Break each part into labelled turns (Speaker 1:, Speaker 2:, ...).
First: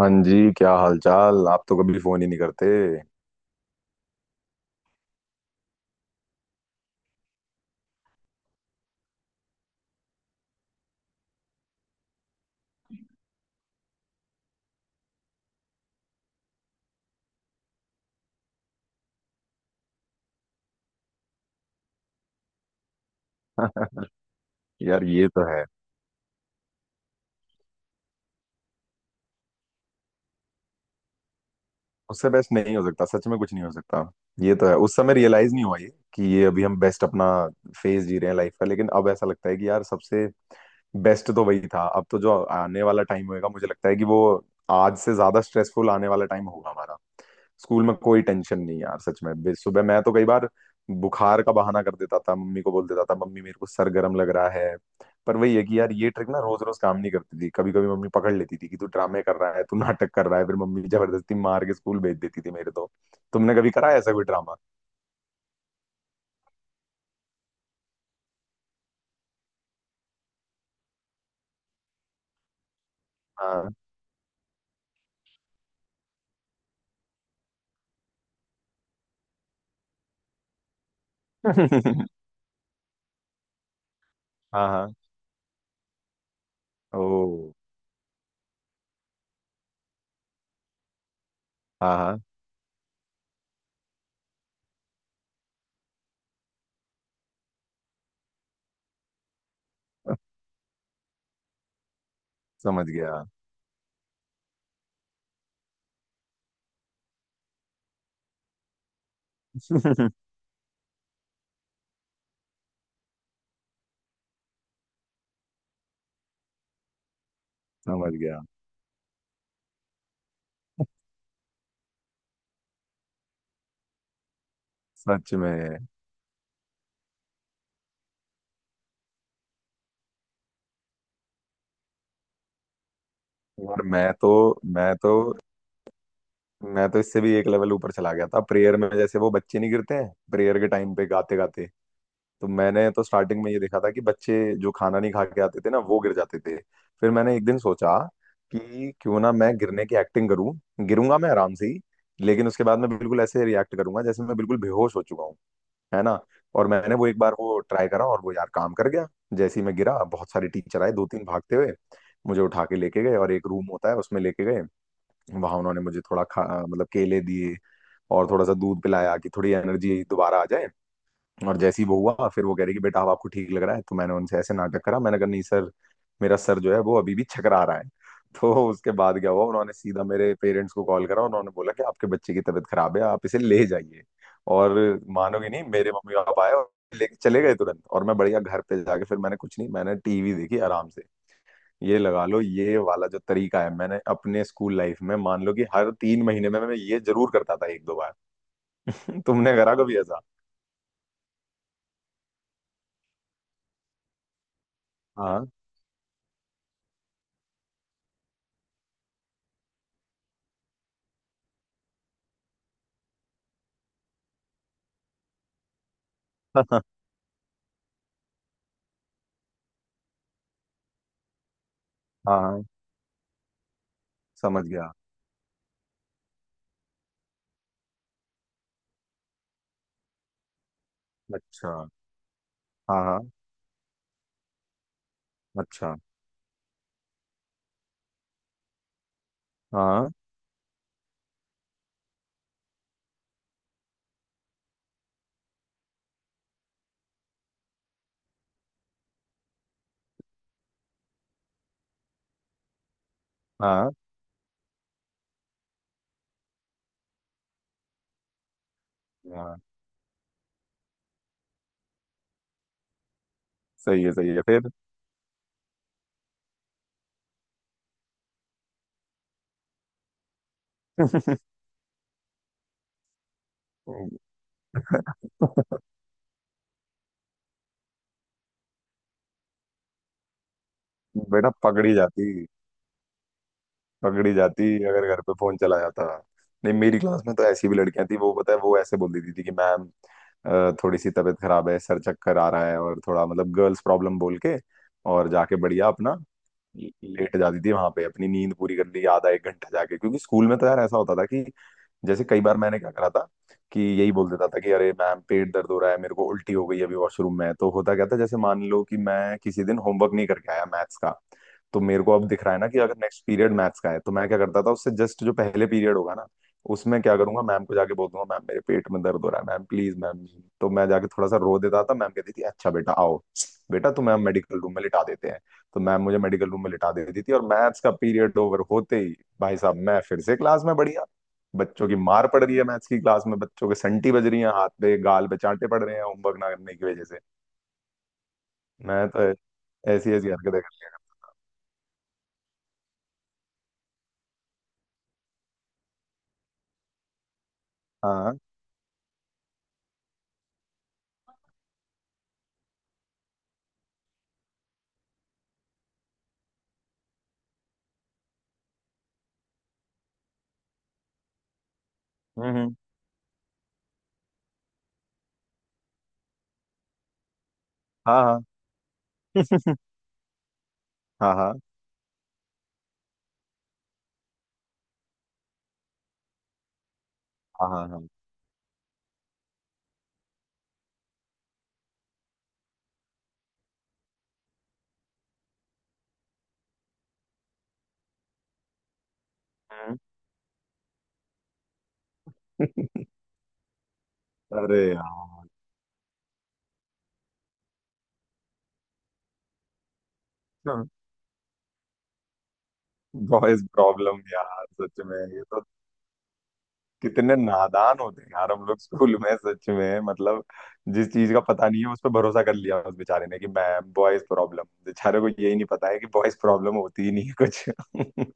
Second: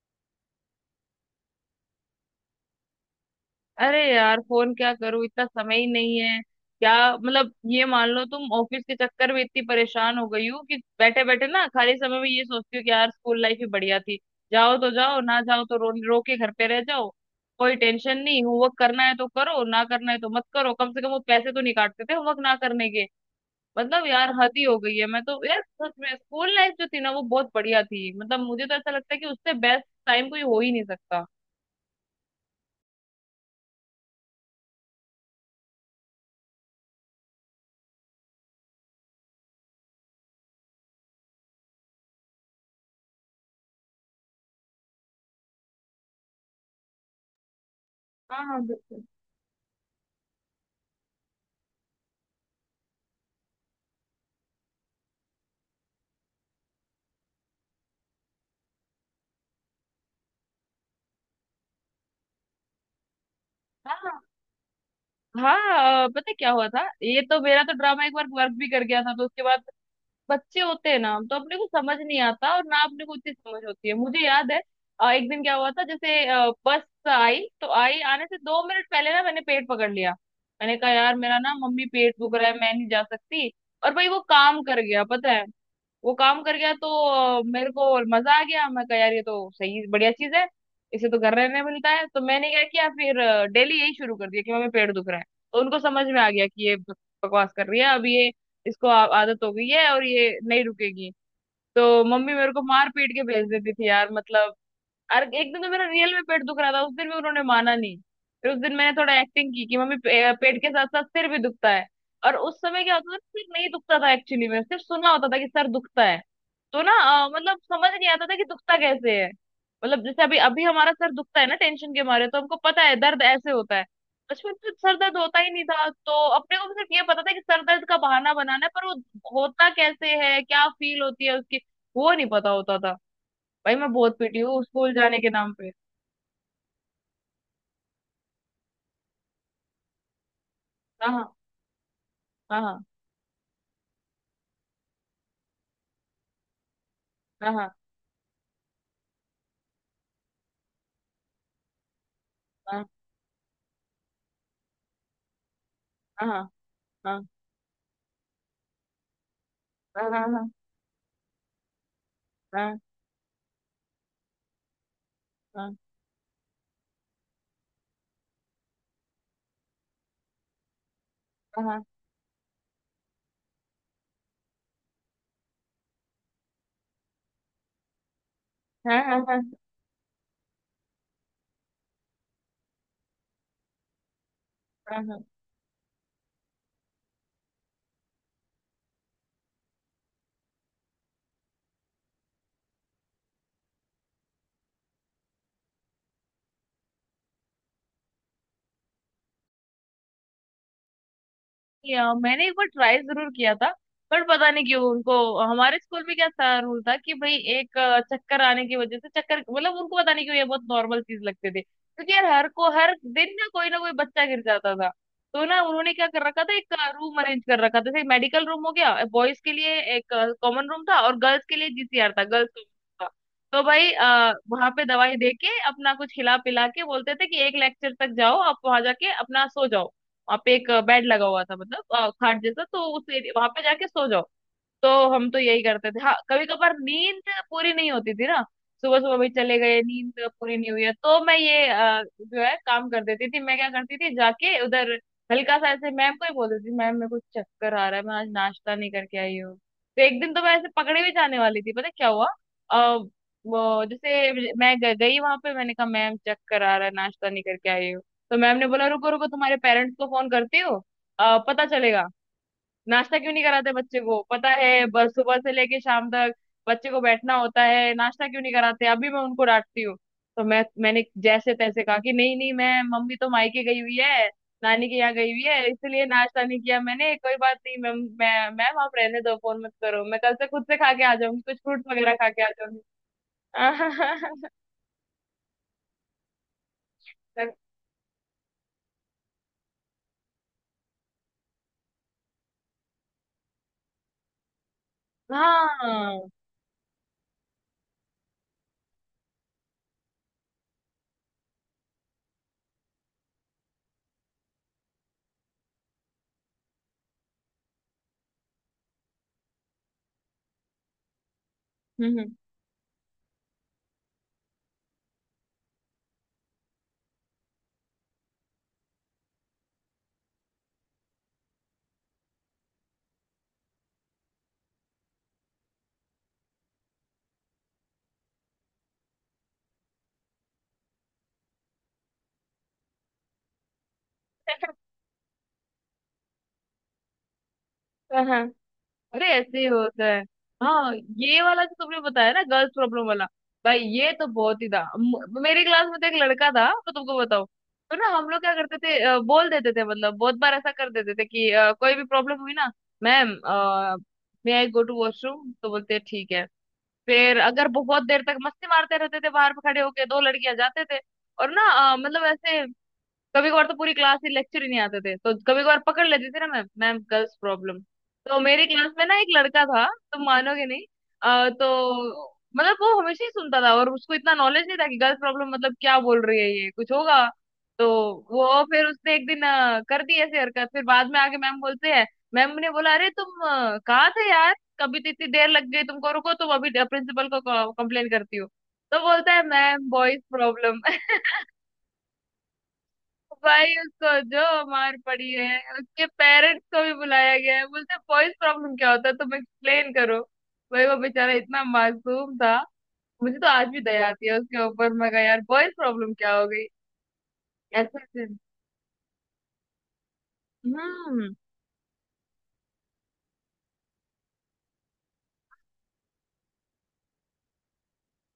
Speaker 1: हाँ जी, क्या हालचाल। आप तो कभी फोन ही नहीं करते।
Speaker 2: अरे यार फोन क्या करूं, इतना समय ही नहीं है। क्या मतलब, ये मान लो तुम ऑफिस के चक्कर में इतनी परेशान हो गई हो कि बैठे बैठे ना खाली समय में ये सोचती हो कि यार स्कूल लाइफ ही बढ़िया थी। जाओ तो जाओ, ना जाओ तो रो रो के घर पे रह जाओ। कोई टेंशन नहीं, होमवर्क करना है तो करो, ना करना है तो मत करो, कम से कम वो पैसे तो नहीं काटते थे होमवर्क ना करने के। मतलब यार हद ही हो गई
Speaker 1: यार,
Speaker 2: है। मैं
Speaker 1: ये
Speaker 2: तो
Speaker 1: तो
Speaker 2: यार
Speaker 1: है।
Speaker 2: सच में स्कूल लाइफ जो थी ना वो बहुत बढ़िया थी, मतलब मुझे तो ऐसा लगता है कि उससे बेस्ट टाइम कोई हो ही नहीं सकता।
Speaker 1: उससे बेस्ट नहीं हो सकता, सच में कुछ नहीं हो सकता। ये तो है, उस समय रियलाइज नहीं हुआ ये कि ये अभी हम बेस्ट अपना फेज जी रहे हैं लाइफ का। लेकिन अब ऐसा लगता है कि यार सबसे बेस्ट तो वही था। अब तो जो आने वाला टाइम होएगा, मुझे लगता है कि वो आज से ज्यादा स्ट्रेसफुल आने वाला टाइम होगा हमारा। स्कूल में कोई
Speaker 2: हाँ,
Speaker 1: टेंशन
Speaker 2: हाँ,
Speaker 1: नहीं यार,
Speaker 2: बिल्कुल।
Speaker 1: सच में। सुबह मैं तो कई बार बुखार का बहाना कर देता था, मम्मी को बोल देता था, मम्मी मेरे को सर गर्म लग रहा है। पर वही है कि यार ये ट्रिक ना रोज रोज काम नहीं करती थी। कभी कभी मम्मी पकड़ लेती थी कि तू ड्रामे कर रहा है, तू नाटक कर रहा है। फिर मम्मी जबरदस्ती मार के स्कूल भेज देती थी मेरे तो। तुमने कभी करा है ऐसा
Speaker 2: हाँ।
Speaker 1: कोई ड्रामा?
Speaker 2: हाँ, पता है क्या हुआ था? ये तो मेरा तो ड्रामा एक बार वर्क भी कर गया था, तो उसके बाद बच्चे होते हैं ना तो अपने को समझ नहीं आता, और ना अपने को उतनी समझ
Speaker 1: हाँ।
Speaker 2: होती है। मुझे याद है एक दिन क्या हुआ था जैसे बस आई तो आई, आने से 2 मिनट पहले ना मैंने पेट पकड़ लिया। मैंने कहा यार मेरा ना, मम्मी पेट दुख रहा है, मैं नहीं जा सकती। और भाई वो काम
Speaker 1: हाँ
Speaker 2: कर
Speaker 1: हाँ।
Speaker 2: गया, पता है? वो काम कर गया, तो
Speaker 1: ओ।
Speaker 2: मेरे को मजा आ गया। मैं कहा यार ये तो सही बढ़िया चीज है, इसे तो घर रहने मिलता
Speaker 1: हाँ
Speaker 2: है। तो
Speaker 1: हाँ।
Speaker 2: मैंने क्या किया फिर, डेली यही शुरू कर दिया कि मम्मी पेट दुख रहा है। तो उनको समझ में आ गया कि ये बकवास कर रही है, अब ये, आदत हो गई है और ये नहीं रुकेगी। तो मम्मी मेरे को
Speaker 1: समझ
Speaker 2: मार पीट के
Speaker 1: गया।
Speaker 2: भेज देती थी यार, मतलब। और एक दिन तो मेरा रियल में पेट दुख रहा था, उस दिन भी उन्होंने माना नहीं। फिर उस दिन मैंने थोड़ा एक्टिंग की कि मम्मी पेट के साथ साथ सिर भी दुखता है। और उस समय क्या होता था, सिर नहीं दुखता था एक्चुअली में, सिर्फ सुना होता था कि सर दुखता है, तो ना, मतलब समझ नहीं
Speaker 1: समझ
Speaker 2: आता था
Speaker 1: गया।
Speaker 2: कि दुखता कैसे है। मतलब जैसे अभी अभी हमारा सर दुखता है ना टेंशन के मारे, तो हमको पता है दर्द ऐसे होता है। बचपन में सर दर्द
Speaker 1: सच
Speaker 2: होता ही नहीं
Speaker 1: में।
Speaker 2: था, तो अपने को सिर्फ ये पता था कि सर दर्द का बहाना बनाना है, पर वो होता कैसे है, क्या फील होती है उसकी, वो नहीं पता होता था। भाई
Speaker 1: और
Speaker 2: मैं बहुत पीटी हूँ स्कूल
Speaker 1: मैं तो
Speaker 2: जाने के नाम पे।
Speaker 1: मैं तो इससे भी एक लेवल ऊपर चला गया था प्रेयर में। जैसे वो बच्चे नहीं गिरते हैं प्रेयर के टाइम पे
Speaker 2: हाँ,
Speaker 1: गाते गाते, तो
Speaker 2: हाँ, हाँ,
Speaker 1: मैंने तो स्टार्टिंग में ये देखा था कि बच्चे जो खाना नहीं खा के आते थे ना वो गिर जाते थे। फिर मैंने एक दिन
Speaker 2: हाँ,
Speaker 1: सोचा कि क्यों ना मैं गिरने की एक्टिंग करूं। गिरूंगा मैं आराम से ही, लेकिन उसके बाद
Speaker 2: हाँ,
Speaker 1: मैं बिल्कुल ऐसे रिएक्ट करूंगा जैसे मैं बिल्कुल बेहोश हो चुका हूँ, है ना।
Speaker 2: हाँ, हाँ,
Speaker 1: और मैंने वो एक
Speaker 2: हाँ,
Speaker 1: बार वो ट्राई करा और वो यार काम कर गया। जैसे ही मैं गिरा,
Speaker 2: हाँ,
Speaker 1: बहुत सारे
Speaker 2: हाँ,
Speaker 1: टीचर आए, दो तीन भागते हुए। मुझे
Speaker 2: हाँ,
Speaker 1: उठा के
Speaker 2: हाँ,
Speaker 1: लेके गए और एक रूम होता है उसमें लेके गए। वहां
Speaker 2: हाँ,
Speaker 1: उन्होंने मुझे थोड़ा खा, मतलब केले दिए और थोड़ा सा दूध पिलाया कि थोड़ी एनर्जी दोबारा आ जाए। और जैसे ही वो हुआ, फिर वो कह रही कि बेटा अब आपको ठीक लग रहा है? तो मैंने उनसे ऐसे नाटक करा, मैंने कहा नहीं सर, मेरा सर जो है वो अभी भी छकरा रहा है। तो उसके
Speaker 2: हाँ,
Speaker 1: बाद
Speaker 2: हाँ,
Speaker 1: क्या
Speaker 2: हाँ,
Speaker 1: हुआ, उन्होंने सीधा मेरे पेरेंट्स को कॉल करा, उन्होंने बोला कि आपके बच्चे की तबीयत खराब है, आप इसे ले जाइए। और
Speaker 2: हाँ।
Speaker 1: मानोगे नहीं, मेरे मम्मी पापा आए और लेके चले गए तुरंत। और मैं बढ़िया घर पे जाके फिर मैंने कुछ नहीं, मैंने टीवी देखी आराम से। ये लगा लो, ये वाला जो तरीका है मैंने अपने स्कूल लाइफ में, मान लो कि हर 3 महीने में मैं ये जरूर करता था एक दो बार। तुमने करा कभी ऐसा?
Speaker 2: मैंने एक बार ट्राई जरूर किया था, पर पता नहीं क्यों उनको।
Speaker 1: हाँ।
Speaker 2: हमारे स्कूल में क्या था, रूल था कि भाई एक चक्कर आने की वजह से, चक्कर मतलब, उनको पता नहीं क्यों ये बहुत नॉर्मल चीज लगते थे, क्योंकि यार हर को हर दिन ना कोई बच्चा गिर जाता था। तो ना उन्होंने क्या कर रखा था, एक
Speaker 1: हाँ
Speaker 2: रूम अरेंज कर रखा था जैसे मेडिकल रूम हो गया। बॉयज के लिए एक कॉमन रूम था और गर्ल्स के लिए जीसीआर था,
Speaker 1: हाँ।
Speaker 2: गर्ल्स था। तो भाई
Speaker 1: समझ
Speaker 2: वहां पे
Speaker 1: गया।
Speaker 2: दवाई दे के अपना कुछ खिला पिला के बोलते थे कि एक लेक्चर तक जाओ, आप वहां जाके अपना सो जाओ। वहां पे एक बेड लगा हुआ था,
Speaker 1: अच्छा।
Speaker 2: मतलब खाट जैसा, तो
Speaker 1: हाँ
Speaker 2: उस
Speaker 1: हाँ।
Speaker 2: वहां पे जाके सो जाओ। तो हम तो यही करते
Speaker 1: अच्छा।
Speaker 2: थे। हाँ, कभी कभार नींद पूरी नहीं होती थी ना, सुबह सुबह भी चले गए,
Speaker 1: हाँ
Speaker 2: नींद पूरी नहीं हुई है, तो मैं ये जो है काम कर देती थी। मैं क्या करती थी, जाके उधर हल्का सा ऐसे मैम को ही बोल देती थी, मैम मेरे को चक्कर आ रहा है, मैं आज नाश्ता नहीं करके आई हूँ। तो एक दिन तो मैं ऐसे पकड़े भी जाने वाली थी, पता है क्या हुआ? आ, वो
Speaker 1: हाँ
Speaker 2: जैसे मैं गई वहां पे, मैंने कहा मैम चक्कर आ रहा है, नाश्ता नहीं करके आई हूँ। तो मैम ने बोला रुको रुको, तुम्हारे
Speaker 1: हाँ।
Speaker 2: पेरेंट्स को फोन करती हो, पता चलेगा नाश्ता क्यों नहीं कराते बच्चे
Speaker 1: सही है
Speaker 2: को,
Speaker 1: सही है,
Speaker 2: पता
Speaker 1: फिर?
Speaker 2: है बस सुबह से लेके शाम तक बच्चे को बैठना होता है, नाश्ता क्यों नहीं कराते, अभी मैं उनको डांटती हूँ। तो मैंने जैसे तैसे कहा कि नहीं नहीं, मैं मम्मी तो मायके गई हुई है, नानी के यहाँ गई हुई है, इसलिए नाश्ता नहीं किया मैंने, कोई बात नहीं मैम, मैं मैम आप रहने दो, फोन मत करो, मैं कल से खुद से खा के आ जाऊंगी,
Speaker 1: बेटा
Speaker 2: कुछ फ्रूट्स
Speaker 1: पकड़ी
Speaker 2: वगैरह खा
Speaker 1: जाती,
Speaker 2: के आ जाऊंगी।
Speaker 1: पकड़ी जाती अगर घर पे फोन चला जाता। नहीं, मेरी क्लास में तो ऐसी भी लड़कियां थी, वो पता है वो ऐसे बोल देती थी कि मैम थोड़ी सी तबीयत खराब है, सर चक्कर आ रहा है और थोड़ा मतलब गर्ल्स प्रॉब्लम बोल के, और जाके बढ़िया अपना
Speaker 2: हाँ।
Speaker 1: लेट जाती थी वहां पे, अपनी नींद पूरी कर ली आधा एक घंटा जाके। क्योंकि स्कूल में तो यार ऐसा होता था कि जैसे कई बार मैंने क्या करा था कि यही बोल देता था कि अरे मैम पेट दर्द हो रहा है, मेरे को उल्टी हो गई है अभी वॉशरूम में। तो होता क्या था, जैसे मान लो कि मैं किसी दिन होमवर्क नहीं करके आया मैथ्स का, तो मेरे को
Speaker 2: हम्म,
Speaker 1: अब दिख रहा है ना कि अगर नेक्स्ट पीरियड मैथ्स का है तो मैं क्या करता था, उससे जस्ट जो पहले पीरियड होगा ना उसमें क्या करूंगा, मैम को जाके बोल दूंगा मैम मेरे पेट में दर्द हो रहा है, मैम प्लीज मैम। तो मैं जाके थोड़ा सा रो देता था, मैम कहती थी अच्छा बेटा आओ, बेटा तुम्हें हम मेडिकल रूम में लिटा देते हैं। तो मैम मुझे मेडिकल रूम में लिटा देती थी, और मैथ्स का पीरियड ओवर होते ही भाई साहब मैं फिर से क्लास में बढ़िया। बच्चों की मार पड़ रही है मैथ्स की क्लास में, बच्चों के संटी बज रही है, हाथ पे गाल पे चांटे पड़ रहे हैं होमवर्क ना करने की वजह से,
Speaker 2: हाँ।
Speaker 1: मैं तो
Speaker 2: अरे ऐसे ही होता।
Speaker 1: ऐसी ऐसी हरकतें कर
Speaker 2: हाँ,
Speaker 1: लिया
Speaker 2: ये वाला जो तुमने बताया ना गर्ल्स प्रॉब्लम वाला, भाई ये तो बहुत ही था। मेरी क्लास में तो एक लड़का था, मैं तुमको बताऊं। तो ना
Speaker 1: करता।
Speaker 2: हम
Speaker 1: हाँ।
Speaker 2: लोग क्या करते थे, बोल देते थे, मतलब बहुत बार ऐसा कर देते थे कि कोई भी प्रॉब्लम हुई ना, ma'am may I go to washroom, तो बोलते हैं, ठीक है। फिर अगर बहुत देर तक मस्ती मारते रहते थे बाहर पे खड़े होके, दो लड़कियां जाते थे, और ना मतलब
Speaker 1: हम्म
Speaker 2: ऐसे,
Speaker 1: हम्म,
Speaker 2: कभी कभार तो पूरी क्लास ही लेक्चर ही नहीं आते थे, तो कभी कभार पकड़ लेती थी ना मैम, मैम गर्ल्स प्रॉब्लम।
Speaker 1: हाँ
Speaker 2: तो
Speaker 1: हाँ।
Speaker 2: मेरी क्लास में ना एक लड़का था, तुम मानोगे नहीं।
Speaker 1: हाँ हाँ
Speaker 2: तो मतलब वो हमेशा ही सुनता था, और उसको इतना नॉलेज नहीं था कि गर्ल्स प्रॉब्लम मतलब क्या बोल रही है ये, कुछ होगा।
Speaker 1: हाँ
Speaker 2: तो
Speaker 1: हाँ हाँ।
Speaker 2: वो फिर उसने एक दिन कर दी ऐसी हरकत, फिर बाद में आके मैम बोलते हैं, मैम ने बोला अरे तुम कहाँ थे यार, कभी तो इतनी देर लग गई तुमको, रुको तुम अभी प्रिंसिपल को कंप्लेन करती हो। तो बोलता है मैम
Speaker 1: हम्म।
Speaker 2: Boys problem. भाई उसको जो
Speaker 1: अरे
Speaker 2: मार पड़ी
Speaker 1: यार,
Speaker 2: है, उसके पेरेंट्स को भी बुलाया गया है, बोलते वॉइस प्रॉब्लम क्या होता है तुम एक्सप्लेन करो। भाई वो बेचारा इतना मासूम था, मुझे तो
Speaker 1: बॉयज
Speaker 2: आज भी दया
Speaker 1: प्रॉब्लम
Speaker 2: आती है उसके
Speaker 1: यार
Speaker 2: ऊपर,
Speaker 1: सच
Speaker 2: मैं
Speaker 1: में,
Speaker 2: कहा यार
Speaker 1: ये तो।
Speaker 2: वॉइस प्रॉब्लम क्या हो गई,
Speaker 1: कितने
Speaker 2: ऐसे
Speaker 1: नादान होते
Speaker 2: ऐसे।
Speaker 1: हैं यार हम लोग स्कूल में, सच में मतलब। जिस चीज
Speaker 2: हम्म।
Speaker 1: का पता नहीं है उस पर भरोसा कर लिया उस बेचारे ने कि मैम बॉयज प्रॉब्लम। बेचारे को यही नहीं पता है कि बॉयज प्रॉब्लम होती ही नहीं है कुछ।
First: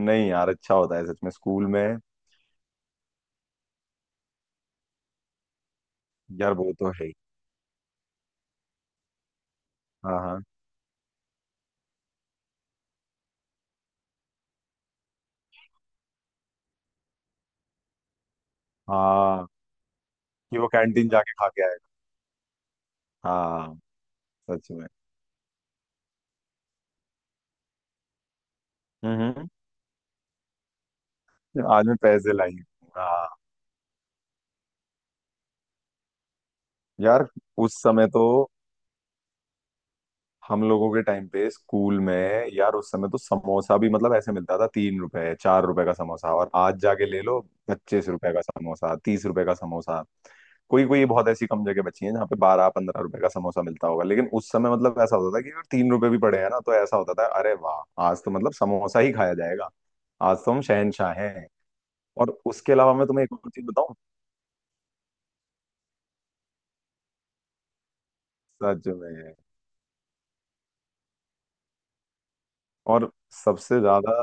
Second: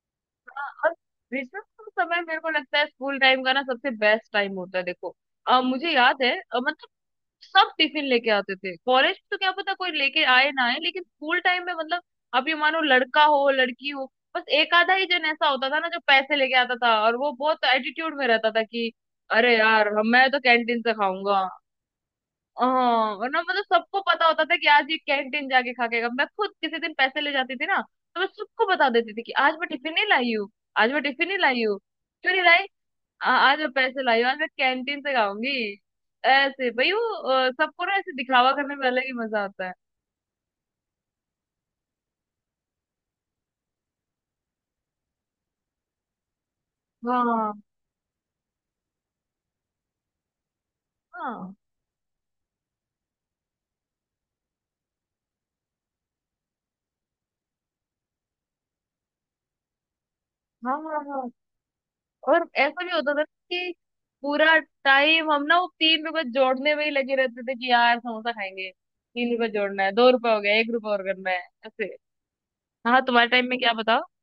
Speaker 1: नहीं यार, अच्छा
Speaker 2: और
Speaker 1: होता है सच में
Speaker 2: क्रिसमस
Speaker 1: स्कूल में।
Speaker 2: का समय, मेरे को लगता है स्कूल टाइम का ना सबसे बेस्ट टाइम होता है, देखो मुझे याद है
Speaker 1: यार वो
Speaker 2: मतलब
Speaker 1: तो है ही।
Speaker 2: सब टिफिन लेके आते थे। कॉलेज तो क्या पता कोई
Speaker 1: हाँ
Speaker 2: लेके
Speaker 1: हाँ
Speaker 2: आए ना आए, लेकिन स्कूल टाइम में, मतलब आप ये मानो लड़का हो लड़की हो, बस एक आधा ही जन ऐसा होता था ना जो पैसे लेके आता था, और वो बहुत एटीट्यूड में रहता था कि
Speaker 1: हाँ।
Speaker 2: अरे यार, मैं तो
Speaker 1: कि वो
Speaker 2: कैंटीन से
Speaker 1: कैंटीन जाके
Speaker 2: खाऊंगा।
Speaker 1: खा के आएगा।
Speaker 2: हाँ। और ना मतलब
Speaker 1: हाँ।
Speaker 2: सबको पता होता था कि
Speaker 1: सच में।
Speaker 2: आज ये कैंटीन जाके खा के आएगा। मैं खुद किसी दिन पैसे ले जाती थी ना, तो मैं सबको बता देती थी कि
Speaker 1: हम्म।
Speaker 2: आज मैं टिफिन नहीं लाई हूँ, आज मैं टिफिन नहीं लाई हूँ,
Speaker 1: आज मैं
Speaker 2: क्यों
Speaker 1: पैसे
Speaker 2: नहीं
Speaker 1: लाई।
Speaker 2: लाई,
Speaker 1: हाँ
Speaker 2: आज मैं पैसे लाई हूँ, आज मैं कैंटीन से खाऊंगी, ऐसे भाई वो
Speaker 1: यार, उस
Speaker 2: सबको ना
Speaker 1: समय
Speaker 2: ऐसे
Speaker 1: तो
Speaker 2: दिखावा करने में अलग ही मजा आता है।
Speaker 1: हम लोगों के टाइम पे स्कूल में यार, उस समय तो समोसा भी मतलब ऐसे मिलता था, 3 रुपए 4 रुपए का समोसा। और आज जाके ले
Speaker 2: हाँ,
Speaker 1: लो
Speaker 2: हाँ,
Speaker 1: 25 रुपए का समोसा, 30 रुपए का समोसा। कोई कोई बहुत ऐसी कम जगह बची है जहाँ पे 12-15 रुपए का समोसा मिलता होगा, लेकिन उस समय मतलब ऐसा होता था कि अगर 3 रुपए भी पड़े हैं ना तो ऐसा होता था अरे वाह, आज तो मतलब समोसा ही खाया जाएगा, आज तो हम
Speaker 2: हाँ, हाँ,
Speaker 1: शहनशाह
Speaker 2: हाँ।
Speaker 1: हैं। और
Speaker 2: और
Speaker 1: उसके
Speaker 2: ऐसा भी
Speaker 1: अलावा मैं
Speaker 2: होता था ना
Speaker 1: तुम्हें एक और चीज
Speaker 2: कि
Speaker 1: बताऊं।
Speaker 2: पूरा टाइम हम ना वो 3 रुपए जोड़ने में ही लगे रहते थे, कि यार समोसा खाएंगे,
Speaker 1: सच में।
Speaker 2: 3 रुपए जोड़ना है, 2 रुपए हो गया, 1 रुपए और करना है, ऐसे। हाँ,
Speaker 1: और
Speaker 2: तुम्हारे टाइम में क्या
Speaker 1: सबसे
Speaker 2: बताओ।
Speaker 1: ज्यादा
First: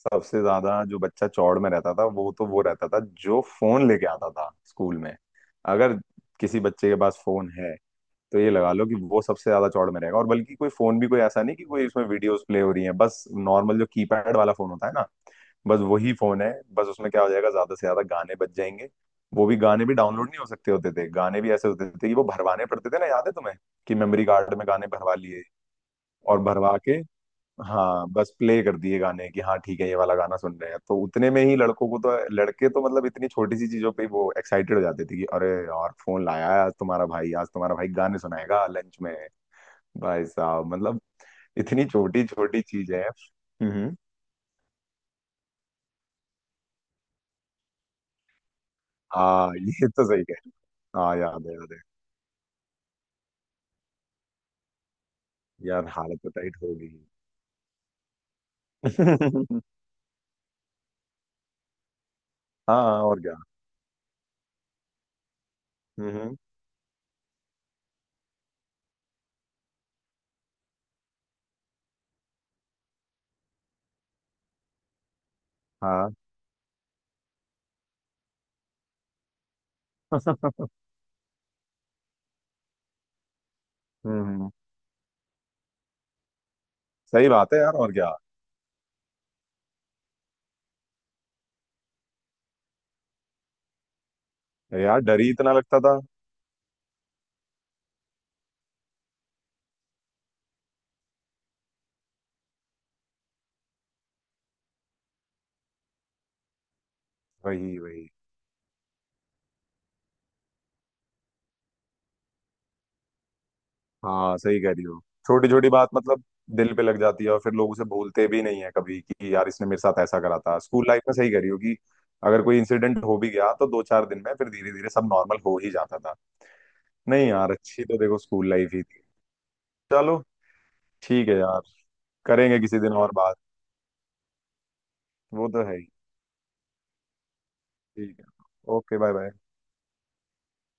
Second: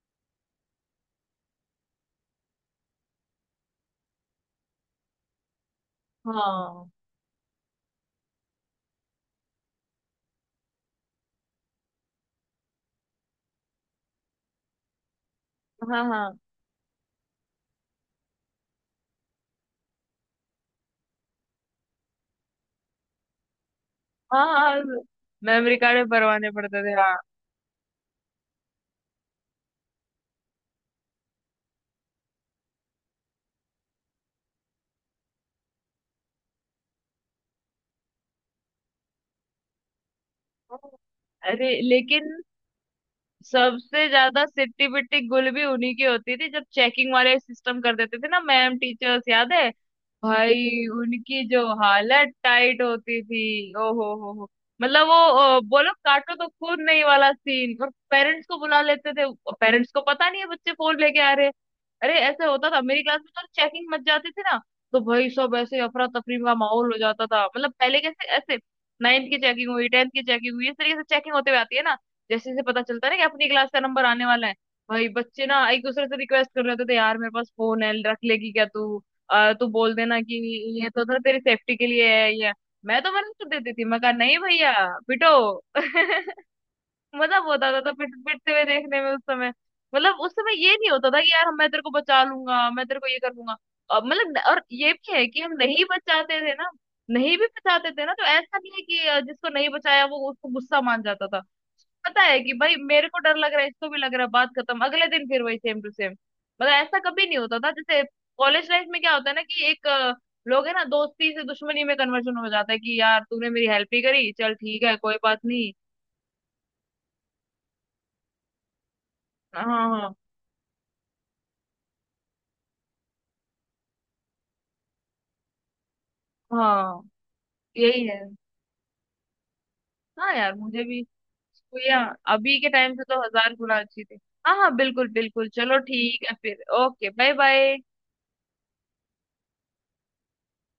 Speaker 1: सबसे ज्यादा जो बच्चा चौड़ में रहता था वो तो वो रहता था जो फोन लेके आता था स्कूल में। अगर किसी
Speaker 2: हाँ,
Speaker 1: बच्चे के पास फोन है तो ये लगा लो कि वो सबसे ज्यादा चौड़ में रहेगा। और बल्कि कोई फोन भी कोई ऐसा नहीं कि कोई उसमें वीडियोस प्ले हो रही है, बस नॉर्मल जो कीपैड वाला फोन होता है ना, बस
Speaker 2: हाँ,
Speaker 1: वही
Speaker 2: हाँ,
Speaker 1: फोन है। बस उसमें क्या हो जाएगा ज्यादा से ज्यादा गाने बज जाएंगे। वो भी गाने भी डाउनलोड नहीं हो सकते होते थे, गाने भी ऐसे होते थे कि वो भरवाने पड़ते थे ना, याद है तुम्हें कि मेमोरी
Speaker 2: हाँ,
Speaker 1: कार्ड में
Speaker 2: हाँ।
Speaker 1: गाने भरवा लिए,
Speaker 2: मेमोरी कार्ड में
Speaker 1: और
Speaker 2: भरवाने
Speaker 1: भरवा
Speaker 2: पड़ते थे,
Speaker 1: के
Speaker 2: हाँ।
Speaker 1: हाँ, बस प्ले कर दिए गाने कि हाँ ठीक है, ये वाला गाना सुन रहे हैं। तो उतने में ही लड़कों को, तो लड़के तो मतलब इतनी छोटी सी चीजों पे ही वो एक्साइटेड हो जाते थे कि अरे यार, फोन लाया है आज तुम्हारा भाई, आज तुम्हारा भाई गाने सुनाएगा लंच में। भाई साहब मतलब
Speaker 2: अरे
Speaker 1: इतनी छोटी
Speaker 2: लेकिन
Speaker 1: छोटी चीजें हैं। हम्म।
Speaker 2: सबसे ज्यादा सिट्टी पिट्टी गुल भी उन्हीं की होती थी, जब चेकिंग वाले सिस्टम कर देते थे ना मैम टीचर्स, याद
Speaker 1: हाँ
Speaker 2: है
Speaker 1: ये तो सही कह रहे
Speaker 2: भाई
Speaker 1: हो। हाँ
Speaker 2: उनकी
Speaker 1: याद है
Speaker 2: जो
Speaker 1: याद है।
Speaker 2: हालत टाइट होती थी, ओ हो हो। मतलब वो
Speaker 1: यार
Speaker 2: बोलो
Speaker 1: हालत तो
Speaker 2: काटो तो
Speaker 1: टाइट हो
Speaker 2: खून
Speaker 1: गई।
Speaker 2: नहीं वाला सीन, और पेरेंट्स को बुला लेते थे। पेरेंट्स को पता नहीं है बच्चे फोन लेके आ रहे हैं। अरे ऐसे होता था, मेरी
Speaker 1: हाँ
Speaker 2: क्लास
Speaker 1: और
Speaker 2: में
Speaker 1: क्या।
Speaker 2: तो चेकिंग मच जाती थी ना, तो भाई सब ऐसे अफरा तफरी
Speaker 1: हम्म
Speaker 2: का माहौल हो जाता था, मतलब पहले कैसे ऐसे नाइन्थ की चेकिंग हुई, टेंथ की चेकिंग हुई, इस तरीके से चेकिंग होते हुए आती है ना, जैसे जैसे पता चलता है ना कि अपनी क्लास का नंबर आने वाला है, भाई बच्चे ना एक दूसरे
Speaker 1: हाँ,
Speaker 2: से रिक्वेस्ट कर रहे होते थे, यार मेरे पास फोन है रख लेगी क्या तू, तू बोल देना कि ये तो ना तेरी सेफ्टी के लिए है, ये है। मैं तो मना कर देती थी, मैं कहा नहीं
Speaker 1: हम्म।
Speaker 2: भैया, पिटो।
Speaker 1: सही
Speaker 2: मजा
Speaker 1: बात है
Speaker 2: बहुत
Speaker 1: यार,
Speaker 2: आता था
Speaker 1: और क्या।
Speaker 2: पिट पिटते हुए देखने में उस समय। मतलब उस समय ये नहीं होता था कि यार मैं तेरे को बचा लूंगा, मैं तेरे को ये कर लूंगा, मतलब। और ये
Speaker 1: यार
Speaker 2: भी
Speaker 1: डर
Speaker 2: है
Speaker 1: ही
Speaker 2: कि हम
Speaker 1: इतना लगता
Speaker 2: नहीं
Speaker 1: था।
Speaker 2: बचाते थे ना, नहीं भी बचाते थे ना तो ऐसा नहीं है कि जिसको नहीं बचाया वो उसको गुस्सा मान जाता था, पता है कि भाई मेरे को डर लग रहा है, इसको भी लग रहा है, बात खत्म। अगले दिन फिर वही सेम टू सेम, मतलब ऐसा कभी नहीं होता था
Speaker 1: वही
Speaker 2: जैसे
Speaker 1: वही।
Speaker 2: कॉलेज लाइफ में क्या होता है ना कि एक लोग है ना, दोस्ती से दुश्मनी में कन्वर्जन हो जाता है कि यार तूने मेरी हेल्प ही करी,
Speaker 1: हाँ
Speaker 2: चल
Speaker 1: सही कह
Speaker 2: ठीक
Speaker 1: रही
Speaker 2: है
Speaker 1: हो,
Speaker 2: कोई बात
Speaker 1: छोटी छोटी
Speaker 2: नहीं।
Speaker 1: बात मतलब दिल पे लग जाती है और फिर लोग उसे भूलते भी नहीं है कभी कि यार
Speaker 2: हाँ,
Speaker 1: इसने मेरे साथ
Speaker 2: हाँ,
Speaker 1: ऐसा करा था स्कूल लाइफ में। सही कह रही हो कि अगर कोई इंसिडेंट हो भी गया तो दो चार दिन में फिर धीरे धीरे सब नॉर्मल हो ही जाता था।
Speaker 2: हाँ,
Speaker 1: नहीं यार, अच्छी तो
Speaker 2: यही
Speaker 1: देखो
Speaker 2: है।
Speaker 1: स्कूल लाइफ ही थी। चलो
Speaker 2: हाँ यार मुझे भी,
Speaker 1: ठीक है यार,
Speaker 2: भैया, अभी
Speaker 1: करेंगे
Speaker 2: के
Speaker 1: किसी दिन
Speaker 2: टाइम से
Speaker 1: और
Speaker 2: तो
Speaker 1: बात।
Speaker 2: 1000 गुना अच्छी थी। हाँ, हाँ, बिल्कुल बिल्कुल,
Speaker 1: वो तो है
Speaker 2: चलो
Speaker 1: ही।
Speaker 2: ठीक है फिर, ओके बाय बाय
Speaker 1: ठीक है। Okay bye bye.